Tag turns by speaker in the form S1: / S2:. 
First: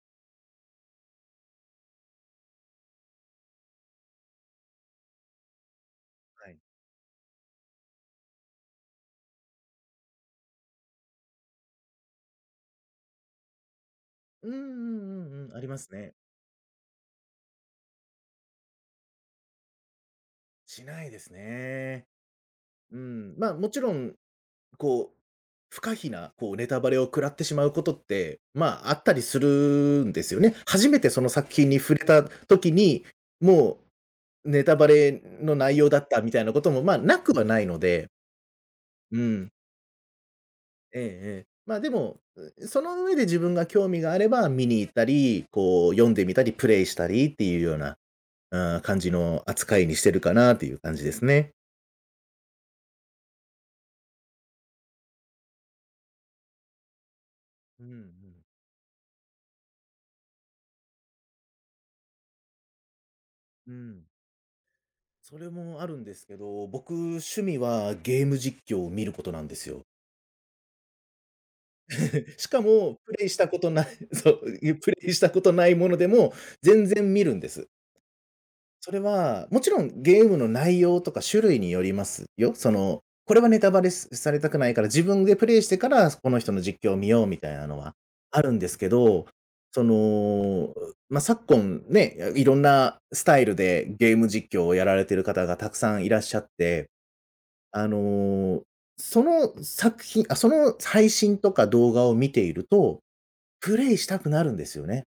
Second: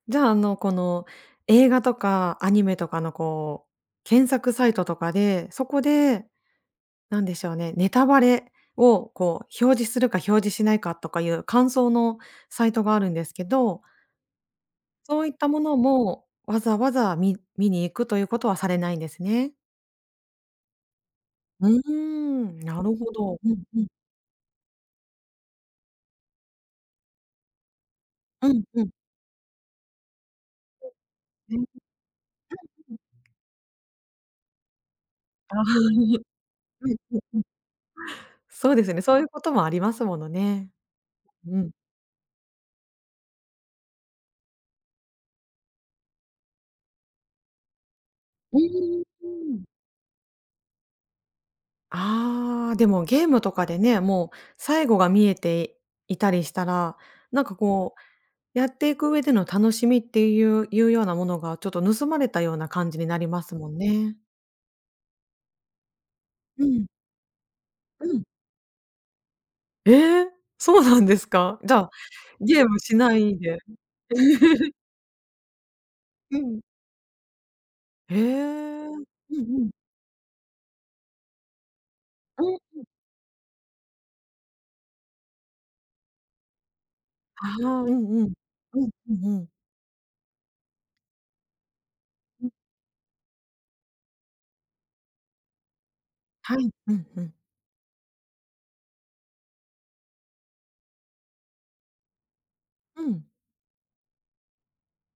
S1: じゃあ、あのこの映画とかアニメとかのこう、検索サイトとかで、そこで、
S2: はい。
S1: 何でしょうね、ネタバレをこう表示するか表示しないかとかいう感想のサイトがあるんですけど
S2: うんうん
S1: そう
S2: う
S1: いっ
S2: ん
S1: た
S2: うん、
S1: も
S2: あり
S1: の
S2: ますね。
S1: も、わざわざみ見に行くということはされないんですね？
S2: しないです
S1: うー
S2: ね。
S1: ん、なる
S2: うー
S1: ほ
S2: ん、
S1: ど。う
S2: ま、
S1: んう
S2: 勿
S1: ん。
S2: 論、こう、不可避なこうネタバレを食らってしまうことって、
S1: うんう
S2: まあ、
S1: ん。
S2: あったりするんですよね。初めてその作
S1: うん。うん。はい、
S2: 品に触れた時
S1: うん。
S2: に、もう、ネタバレ
S1: あ
S2: の
S1: あ。
S2: 内容
S1: う
S2: だった
S1: ん
S2: みたいなことも、ま、
S1: う
S2: 無
S1: ん
S2: く
S1: うん。
S2: はないので
S1: そうですね、そう
S2: う
S1: いうこと
S2: ん。
S1: もありますものね。
S2: ええええ。
S1: うん。
S2: まあでも、うう、その上で自分が興味があれば見に行ったり、こう、読んでみたり、プレイしたりっていうような、
S1: う
S2: ああ感
S1: ー
S2: じの
S1: ん。
S2: 扱いにしてるかなという感じですね。
S1: ああ、でもゲームとかでね、もう最後が見えていたりしたら、なんか
S2: うんう
S1: こ
S2: ん。
S1: うやっていく上での楽しみっていういうようなものがちょっと盗まれたような感じになりますも
S2: う
S1: ん
S2: ん。
S1: ね。
S2: それもあるんですけ
S1: う
S2: ど、
S1: ん。
S2: 僕趣味は
S1: うん。
S2: ゲーム実況を見ることなんですよ。
S1: ええ？そうなんですか？じゃあ、
S2: しか
S1: ゲームし
S2: も、プ
S1: な
S2: レイし
S1: い
S2: た
S1: で。
S2: ことない、そう、ゆプレイしたことないものでも
S1: うん。
S2: 全然見るんです。
S1: へえ。う
S2: それ
S1: んう
S2: は、もち
S1: ん。
S2: ろんゲームの内容とか、種類によります
S1: ああ、
S2: よ。そ
S1: そう。
S2: の、これはネタバレすされたくないから、自分でプレイしてから、すこの人の実況を見よう、み
S1: あ
S2: たいなの
S1: は、う
S2: は
S1: んうん。
S2: あるんです
S1: うん、
S2: け
S1: うん
S2: ど、
S1: うん。
S2: その、おま、昨今、ね、やい
S1: うん。
S2: ろんなスタイルでゲーム実況をやられてる方が沢山いらっしゃっ
S1: はい、
S2: て、
S1: うんふん。
S2: あの、その作品、あ、その配信とか動画を見ていると、
S1: うん。
S2: プレイしたくなるんですよね。